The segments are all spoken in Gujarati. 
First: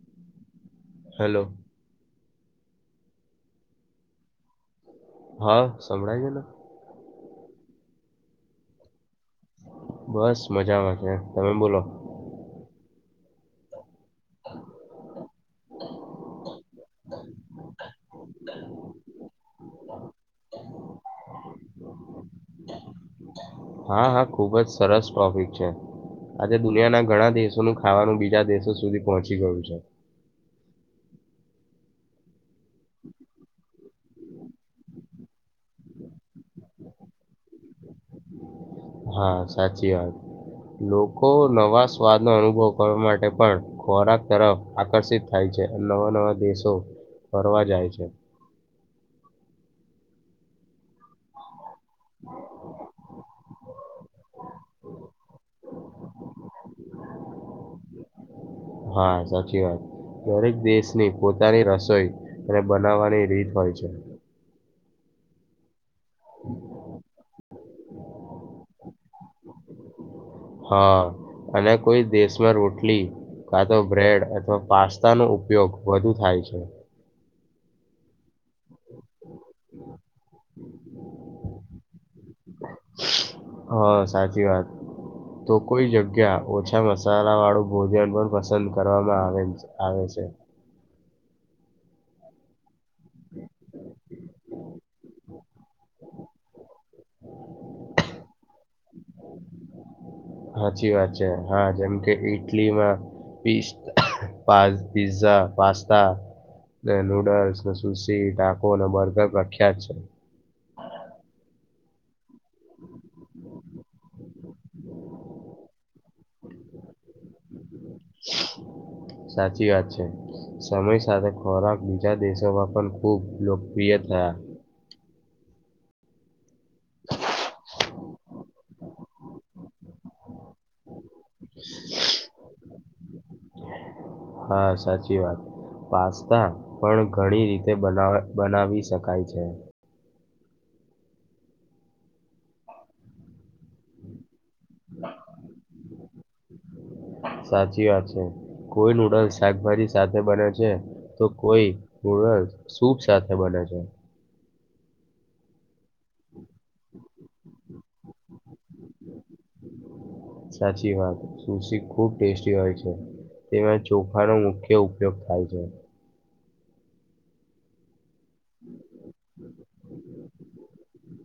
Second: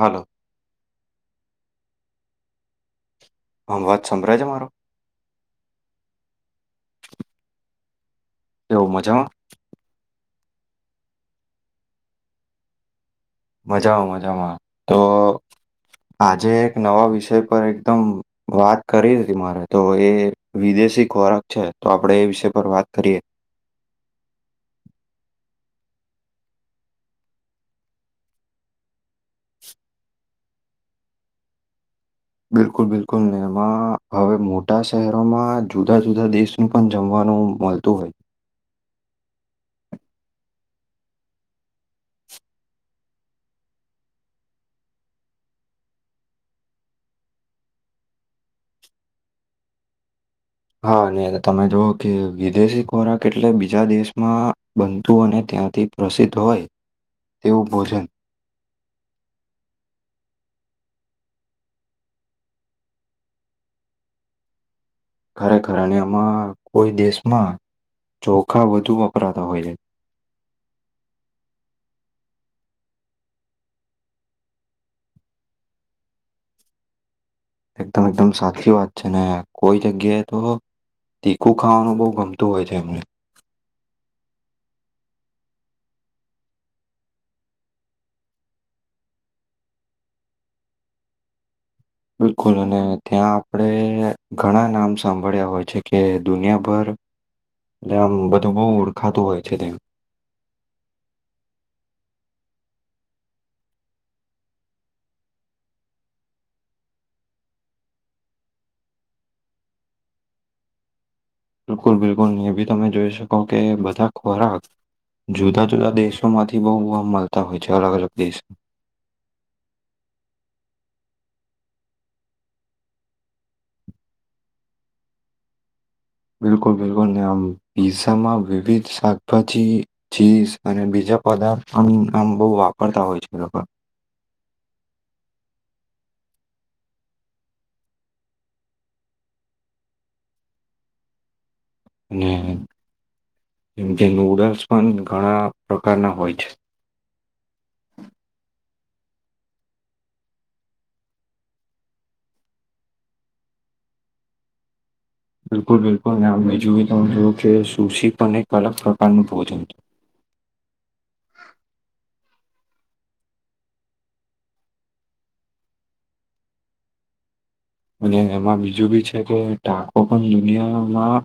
હાલો, હલો અમવાત સંભળા છે, મારો હા સંભળાય છેને. એવું, મજામાં. બસ મજા આવે છે, તમે બોલો જાઓ, મજામા તો આજે, એક નવા વિષય પર એકદમ વાત કરી હતી મારે તો એ વિદેશી ખોરાક છે, તો આપણે એ વિષય પર વાત કરીએ હા, હા ખુબજ સરસ ટોપિક છે. આજે દુનિયાના, ઘણા દેશોનું ખાવાનું બીજા દેશો સુધી પહોંચી ગયું છે. [inaudible] બિલકુલ બિલકુલ ને એમાં હવે મોટા શહેરોમાં જુદા, જુદા દેશનું, પણ જમવાનું નુ, મળતું હોય. હા, સાચી વાત લોકો, નવા સ્વાદનો અનુભવ કરવા માટે પણ ખોરાક તરફ આકર્ષિત થાય છે. અને નવા, નવા દેશો ફરવા જાય છે. હા, ને તમે જોવ કે વિદેશી ખોરાક, એટલે જ બીજા દેશમા બનતું અને ત્યાંથી, પ્રસિદ્ધ હોય, તેવું ભોજન હા, સાચી વાત દરેક દેશની, પોતાની રસોઈ અને બનાવવાની રીત હોય છે. ખરેખર અને એમાં કોઈ, દેશમાં ચોખા વધુ વપરાતા હોય છે. હા, અને કોઈ દેશમાં રોટલી કા તો બ્રેડ, અથવા પાસ્તા નો ઉપયોગ વધુ થાય છે. એકદમ, એકદમ સા સાચી વાત છેને, કોઈ જગ્યાએ તો તીખું ખાવાનું બહુ ગમતું હોય છે એમને હા સાચી વાત. તો કોઈ જગ્યા ઓછા મસાલા વાળું ભોજન પણ પસંદ કરવામાં આવે આવે છે. [inaudible] બિલકુલ અને ત્યાં આપણે ઘણા નામ સાંભળ્યા હોય છે કે દુનિયાભર ને આમ બધું બહુ ઓળખાતું હોય છે તેમ સાચી વાત છે હા જેમ કે ઈટલીમાં પિસ્ટ પા પિઝા પાસ્તા ને નૂડલ્સ ને સુસી ટાકો બર્ગર પ્રખ્યાત છે. બિલકુલ બિલકુલ એ ભી તમે જોઈ શકો કે બધા ખોરાક જુદા જુદા દેશોમાંથી બહુ વાવા મળતા હોય છે. અલગ અલગ દેશ. સાચી વાત છે સમય સાથે ખોરાક બીજા દેશોમાં પણ ખૂબ લોકપ્રિય થયા. બિલકુલ બિલકુલ નિયમ પીઝામાં વિવિધ શાકભાજી ચીસ અને બીજા પદાર્થ અ આમ બહુ વાપરતા હોય છે લોકો હા સાચી વાત. પાસ્તા પણ ઘણી રીતે બનાવી શકાય છે. અને એમ કે નુડલ્સ પણ ઘણા પ્રકારના હોય. છે સાચી વાત છે. કોઈ નૂડલ્સ શાકભાજી સાથે બને છે તો કોઈ નૂડલ્સ સૂપ સાથે બને. [inaudible] બિલકુલ બિલકુલ બીજો જો કે સુસી પણ એક અલગ પ્રકારનું ભોજન સાચી વાત શું શી ખુબ ટેસ્ટી હોય છે તેમાં ચોખાનો મુખ્ય ઉપયોગ થાય છે. અને એમાં બીજું બી છે કે ટાકો પણ દુનિયામાં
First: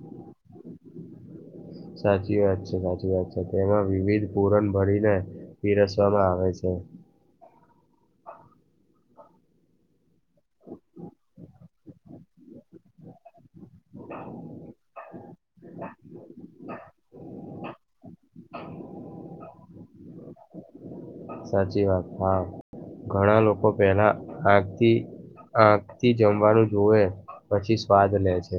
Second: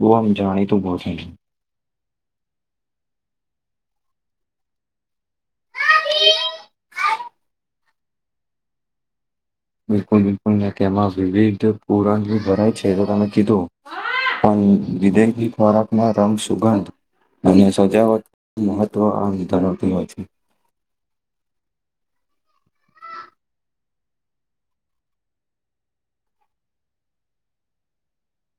વો હમ્મ જાણીતું ભોજન છે. સાચી વાત છે. સાચી વાત છે તેમાં વિવિધ પુરણ ભરીને પીરસવામાં આવે છે. હા બિલકુલ બિલકુલ ને તેમાં વિવિધ પુરાંગ ભરાય છે તો તમે કીધું. પણ વિદેહીી ખોરાકનો રંગ સુગંધ અને સજાવટ મહત્વ આધારથી હોય છે. સાચી વાત હા ઘણા લોકો પેલા આગથી. આખ થી જમવાનું જોવે પછી સ્વાદ લે છે.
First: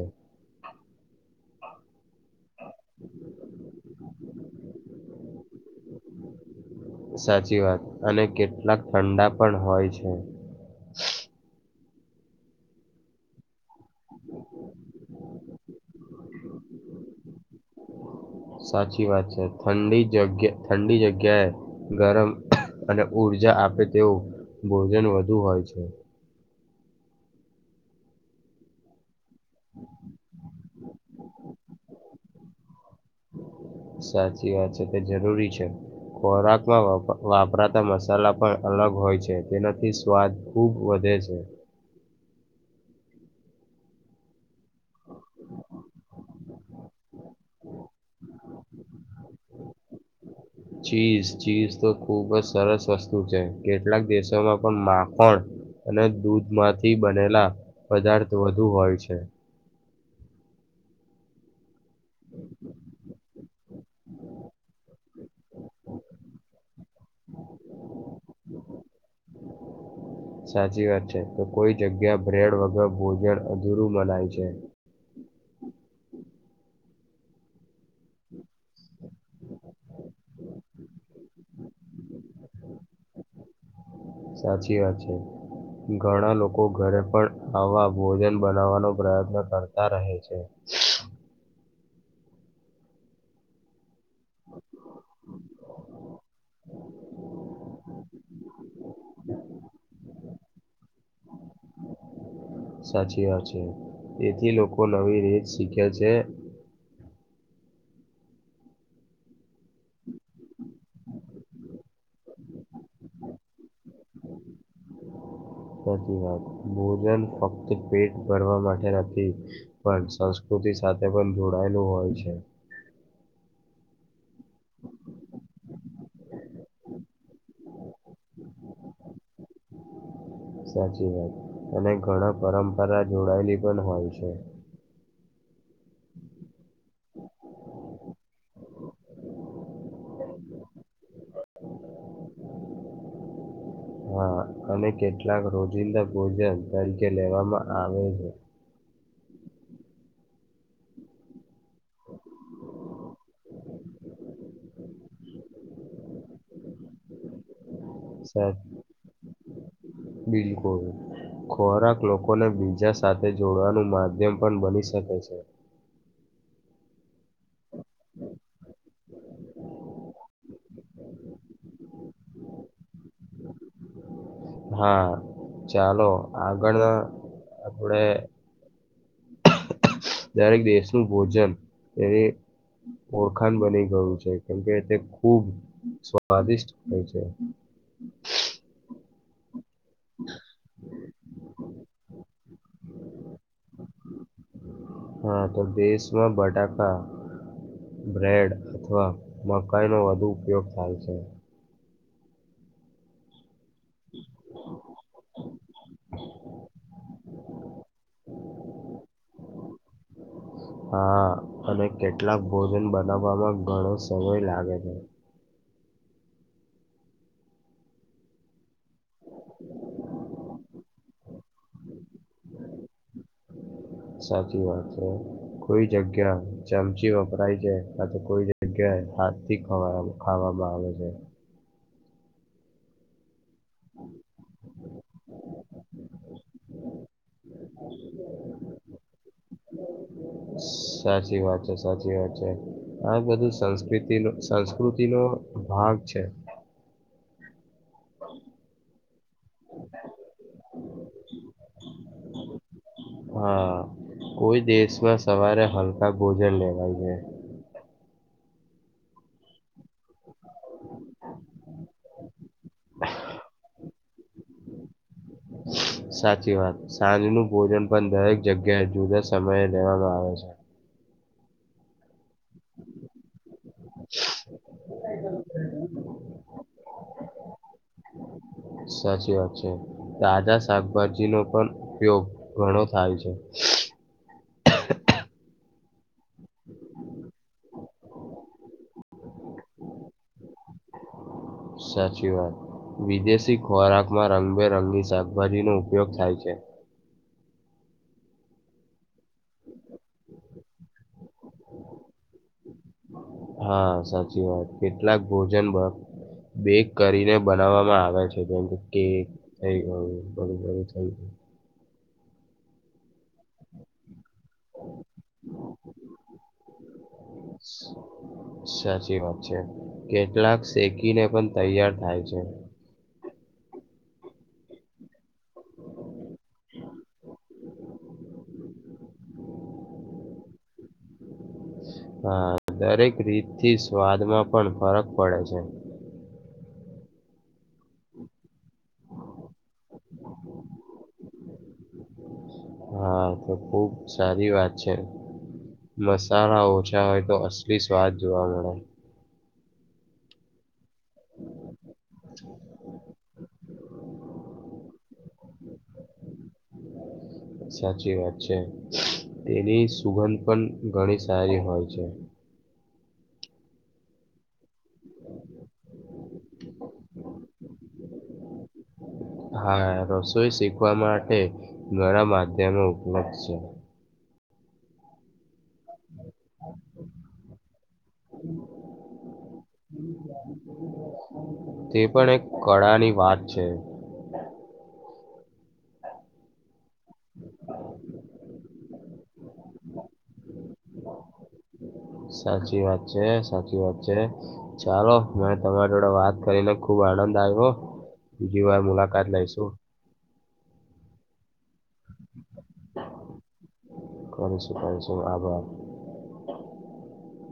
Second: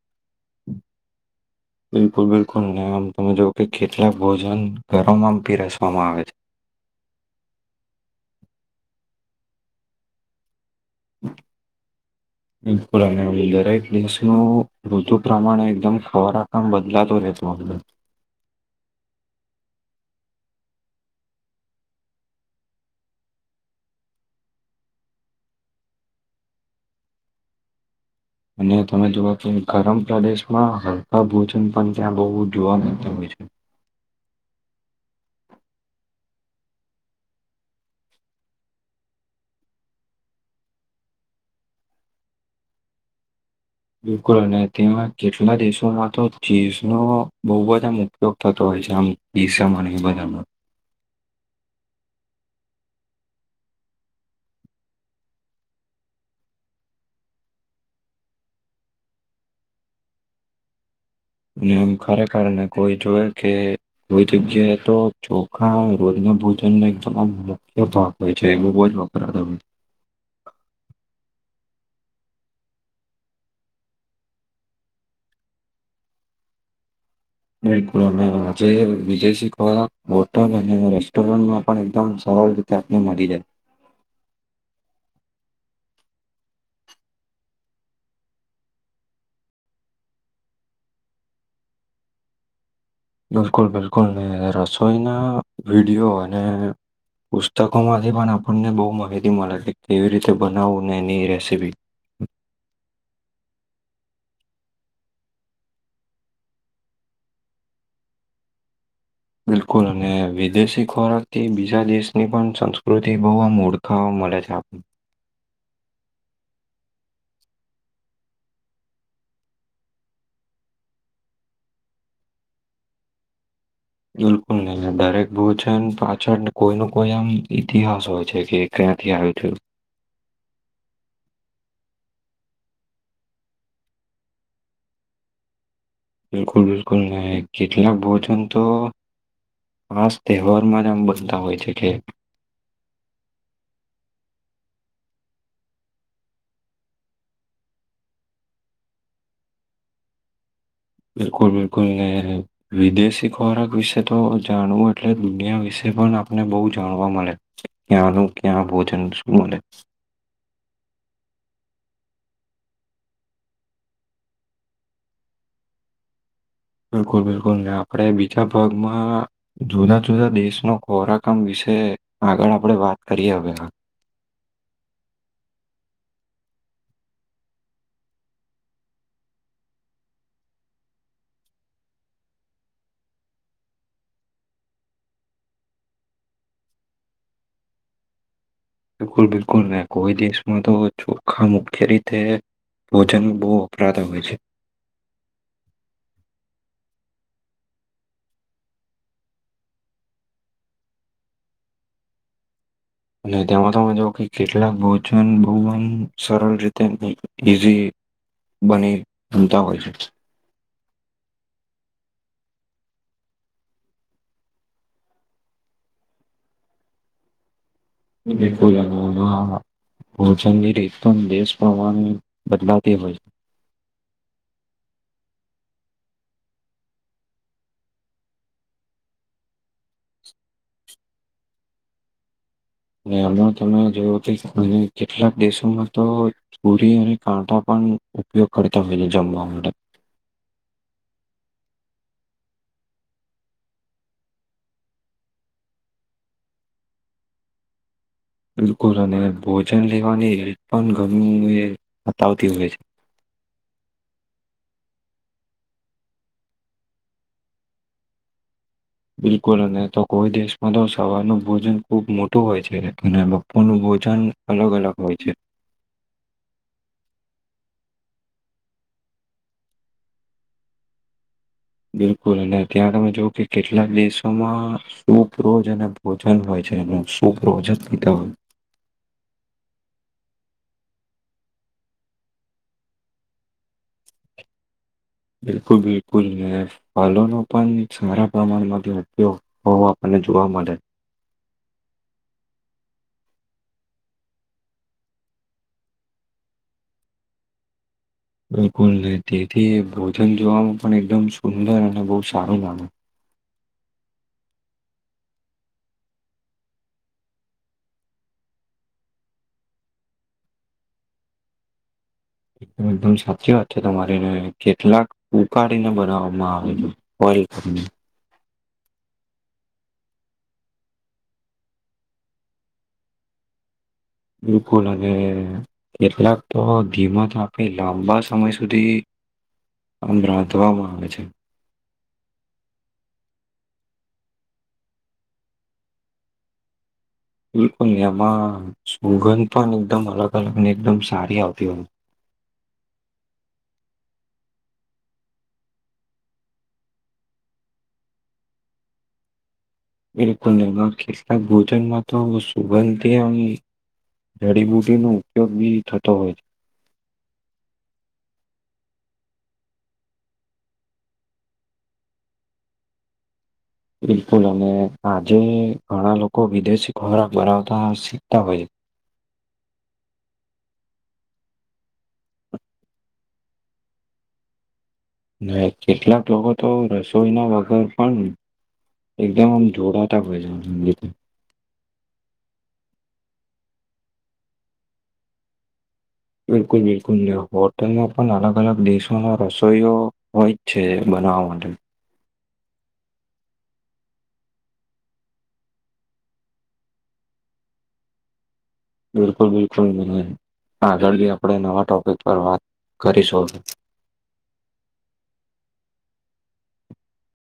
બિલકુલ બિલકુલ ને આમ તમે જો કે કેટલાક ભોજન ઘરોમાં પીરસવામાં આવે છે. સાચી વાત અને કેટલાક ઠંડા પણ હોય છે. પુરાને દસ વધતુ પ્રમાણે એકદમ ખવારા કામ બદલાતો રહેેતોદમ સાચી વાત છે ઠંડી જગ્યા ઠંડી જગ્યાએ ગરમ. અને ઉર્જા આપે તેવું ભોજન વધુ હોય છે. અને તમે જોવા તો ગરમ પ્રદેશમાં હલકા ભોજન પણ ત્યાં બહુ જોવા મળ. સાચી વાત છે તે જરૂરી છે. ખોરાકમાં વાપરાતા મસાલા પણ અલગ હોય છે તેનાથી સ્વાદ ખૂબ વધે. છે. બિલકુલ અને ત્યાં કેટલા દેશોમાં તો ચીઝનો બહુ બધા આમ ઉપયોગ થતો હોય છે આમ ગસમ અને એ બધામાં. ચીઝ ચીઝ તો ખુબ જ સરસ વસ્તુ છે, કેટલાક દેશોમાં પણ માખણ. અને દૂધ માંથી બનેલા પદાર્થ વધુ હોય છે. એમ ખરેખર ને કોઈ જોય કે કોઈ જગ્યાએ તો ચોખા રોજ ના ભોજન ના એક તમામ મુખ્ય ભાગ હોય છે. એ બહુ જ વપરા ત. સાચી વાત છે, કે કોઈ જગ્યા, બ્રેડ વગર ભોજન અધૂરું મનાય છે. [inaudible] બિલકુલ, અને આજે વિજયીખ હોટલ અને રેસ્ટોરન્ટમાં પણ એકમ તે આપને, મારી જાય સાચી વાત છે. ઘણા લોકો ઘરે પણ આવા, ભોજન બનાવવાનો પ્રયત્ન કરતા રહે છે. [inaudible] બિલકુલ, બિલકુલ મેં રસોઈના વિડીિયો અને પુસ્તકો, માંથી પણ આપણને બહુ માહિતી, મળે કે કેવી રીતે બનાવવું ને એની રેસીપી હ સાચી વાત છે, એથી લોકો નવી રીત શીખે છે. બિલકુલ અને વિદેશી ખોરાકથી બીજા દેશની પણ સંસ્કૃતિ, બહુ આમ ઓળખા મળે છે, આપને ભોજન ફક્ત પેટ ભરવા માટે નથી, પણ સંસ્કૃત સાથે પણ જોડાયેલું હોય છે. [inaudible] બિલકુલ નહી, દરેક ભોજન પાછળ કોઈ ન કોઈ આમ ઈતિહાસ હોય છે, કે માંથી આવ્યું છુ. સાચી વાત, અને ઘણા પરંપરા જોડાયેલી પણ હોય છે. બિલકુલ, બિલકુલ ન કેટલાક ભોજન તો ખાસ, તહેવારમાં નામ બનતા હોય છે, કે હા, અને કેટલાક રોજિંદા ભોજન તરીકે લેવામાં આવે છે. [inaudible] બિલકુલ, બિલકુલ ને વિદેશી ખોરાક વિશે તો જાણવુ, એટલે દુનિયા વિશે એ પણ, આપને બહુ જાણવા મળે ક્યાંનુ સા ક્યા ભોજન શું મળે બિલકુલ ખોરાક લોકોને બીજા સાથે, જોડવાનું માધ્યમ પણ બની શકે છે. [unintelligible] [inaudible] બિલકુલ, બિલકુલ આપડે‌ બીજા ભાગમાં જુદા જુદા, દેશનો ખોરાક આમ વિશે આગળ આપડે વાત કરીએ હવે. હા, ચાલો આગળના આપડે [unintelligible] [inaudible] દરેક દેશનું, ભોજન એને ઓરખાણ બની ગયું છે, કેમકે તે ખૂબ સ્વાદિષ્ટ થયા છે. બિલકુલ, બિલકુલ ના કોઈ દિવસમાં તો ચોખા મકાઈ. મુખ્ય રીતે ભોજન બહુ વપરાતા હોય છે. હા, તો દેશમાં બટાકા બ્રેડ અથવા મકાઈનો વધુ ઉપયોગ થાય છે. અને તેમાં તમે જો કે કેટલાક ભોજન બહુ સરળ રીતે ઈઝી બને ભનતા હોય છે. હા, અને કેટલાક ભોજન બનાવવામાં ઘણો સમય લાગે છે. [unintelligible] [inaudible] [unintelligible] એ કો પોચની રીતતો પ્રવાહ, બદલાતી હોય છે. સાચી વાત છે, કોઈ જગ્યા ચમચી વપરાય છે, અને તો કોઈ, જગ્યા. હાથ થી, ખવાઈ ખાવામાં આવે છે. અને આમા, તમે જોવુ કેટલાક દેશોમા તો પૂરી અને કાંટા, પણ ઉપયોગ કરતા હોય છે, જમવા માટે સાચી વાત સાચી વાત છે, આ બધું સંસ્તિ સંસ્કૃતિ નો ભાગ છે. [unintelligible] [inaudible] બિલકુલ અને ભોજન લેવાની હેલ્પ, પણ ગમે એ બતાવતી હોય છે. હા, કોઈ દેશમાં સવારે હલકા ભોજન લેવાય છે. બિલકુલ, અને તો કોઈ દેશમાં તો સવારનું ભોજન ખુબ મોટું હોય છે, અને બપોર નું ભોજન અલગ- અલગ હોય છે. હું [inaudible] સાચી વાત, સાંજ નું ભોજન પણ દરેક જગ્યાએ જુદા સમયે લેવામાં આવે છે. લોકો અને, ત્યા તમે જો કે કેટલાક દેશોમાં શુભ રોજ અને ભોજન હોય છે, એનુ શોકરો, ઓજત પતાવાય. સાચી વાત છે, તાજા શાકભાજી, નો પણ ઉપયોગ ઘણો થાય છે. બિલકુલ, બિલકુલ ફલો નો પાન સારા પ્રમાણમાંથી ઉપયોગ હોય. જોવા, મળે. સાચી, વાત વિદેશી, ખોરાકમાં રંગબેરંગી શાકભાજીનો ઉપયોગ થાય છે. બિલકુલ નહી, તેથી ભોજન જોવામાં પણ એકદમ સુંદર અને બહુ સારું લાગે હા, સાચી વાત કેટલાક ભોજન બાદ બેક, કરીને બનાવવામાં આવે છે, જેમ કે કેક થઈ ગઈ હોય. [unintelligible] [inaudible] એકદમ, એકદમ સાચી સાચ વાત છે, તમારી કેટલાક ઉકાળીને બનાવવામાં આવે છે, ઓલ કરીને સાચી વાત છે, કેટલાક શેકીને પણ તૈયાર થાય છે. બિલકુલ અને કેટલાક, તો ધીમ તો આપે લાંબા સમય સુધી ઓમ રાંધવાવામાં આવે છે. હા, દરેક રીતથી સ્વાદમાં પણ ફરક પડે છે. બુલંદ મા સુંગંધ, પણ એકદમ અલગ- અલગ અને એકદમ સારી આવતી હોય. હા, તો ખુબ સારુ મસાલા ઓછા હોય, તો અસલી સ્વાદ જોવા મળે એકનેમા કેટલાક, ભોજન માં તો સુગંધથી જડીબુટી ન ઉપયોગ બી થતો હોય. સાચી, વાત છે. તેની સુગંધ પણ ઘણી સારી હોય, છે. બિલકુલ, અને આજે ઘણા લોકો વિદેશી ખોરાક બનાવતા શીખતા હોય હા, રસોઈ શીખવા માટે મારા માધ્યમે ઉપલબ્ધ છે. ના કેટલાક લોકો, તો રસોઈના વગર પણ એકદમ, આમ જોોડાતા ભય જા તે પણ, એક કળાની વાત છે. બિલકુલ, બિલકુલ હોટલમા, પણ અલગ, અલગ દેશોનો રસોઈઓ હોય જ છે બ અવા વા સાચી વાત છે, સાચી વાત છે, ચાલો મેને તમારી જોડે વાત કરી લે ખુબ, આનંદ દઈવો બિલકુલ, બિલકુલ મને આગળ, આપણે નવાો કો વાત, કરી શ કરીશું કરીશું આભાર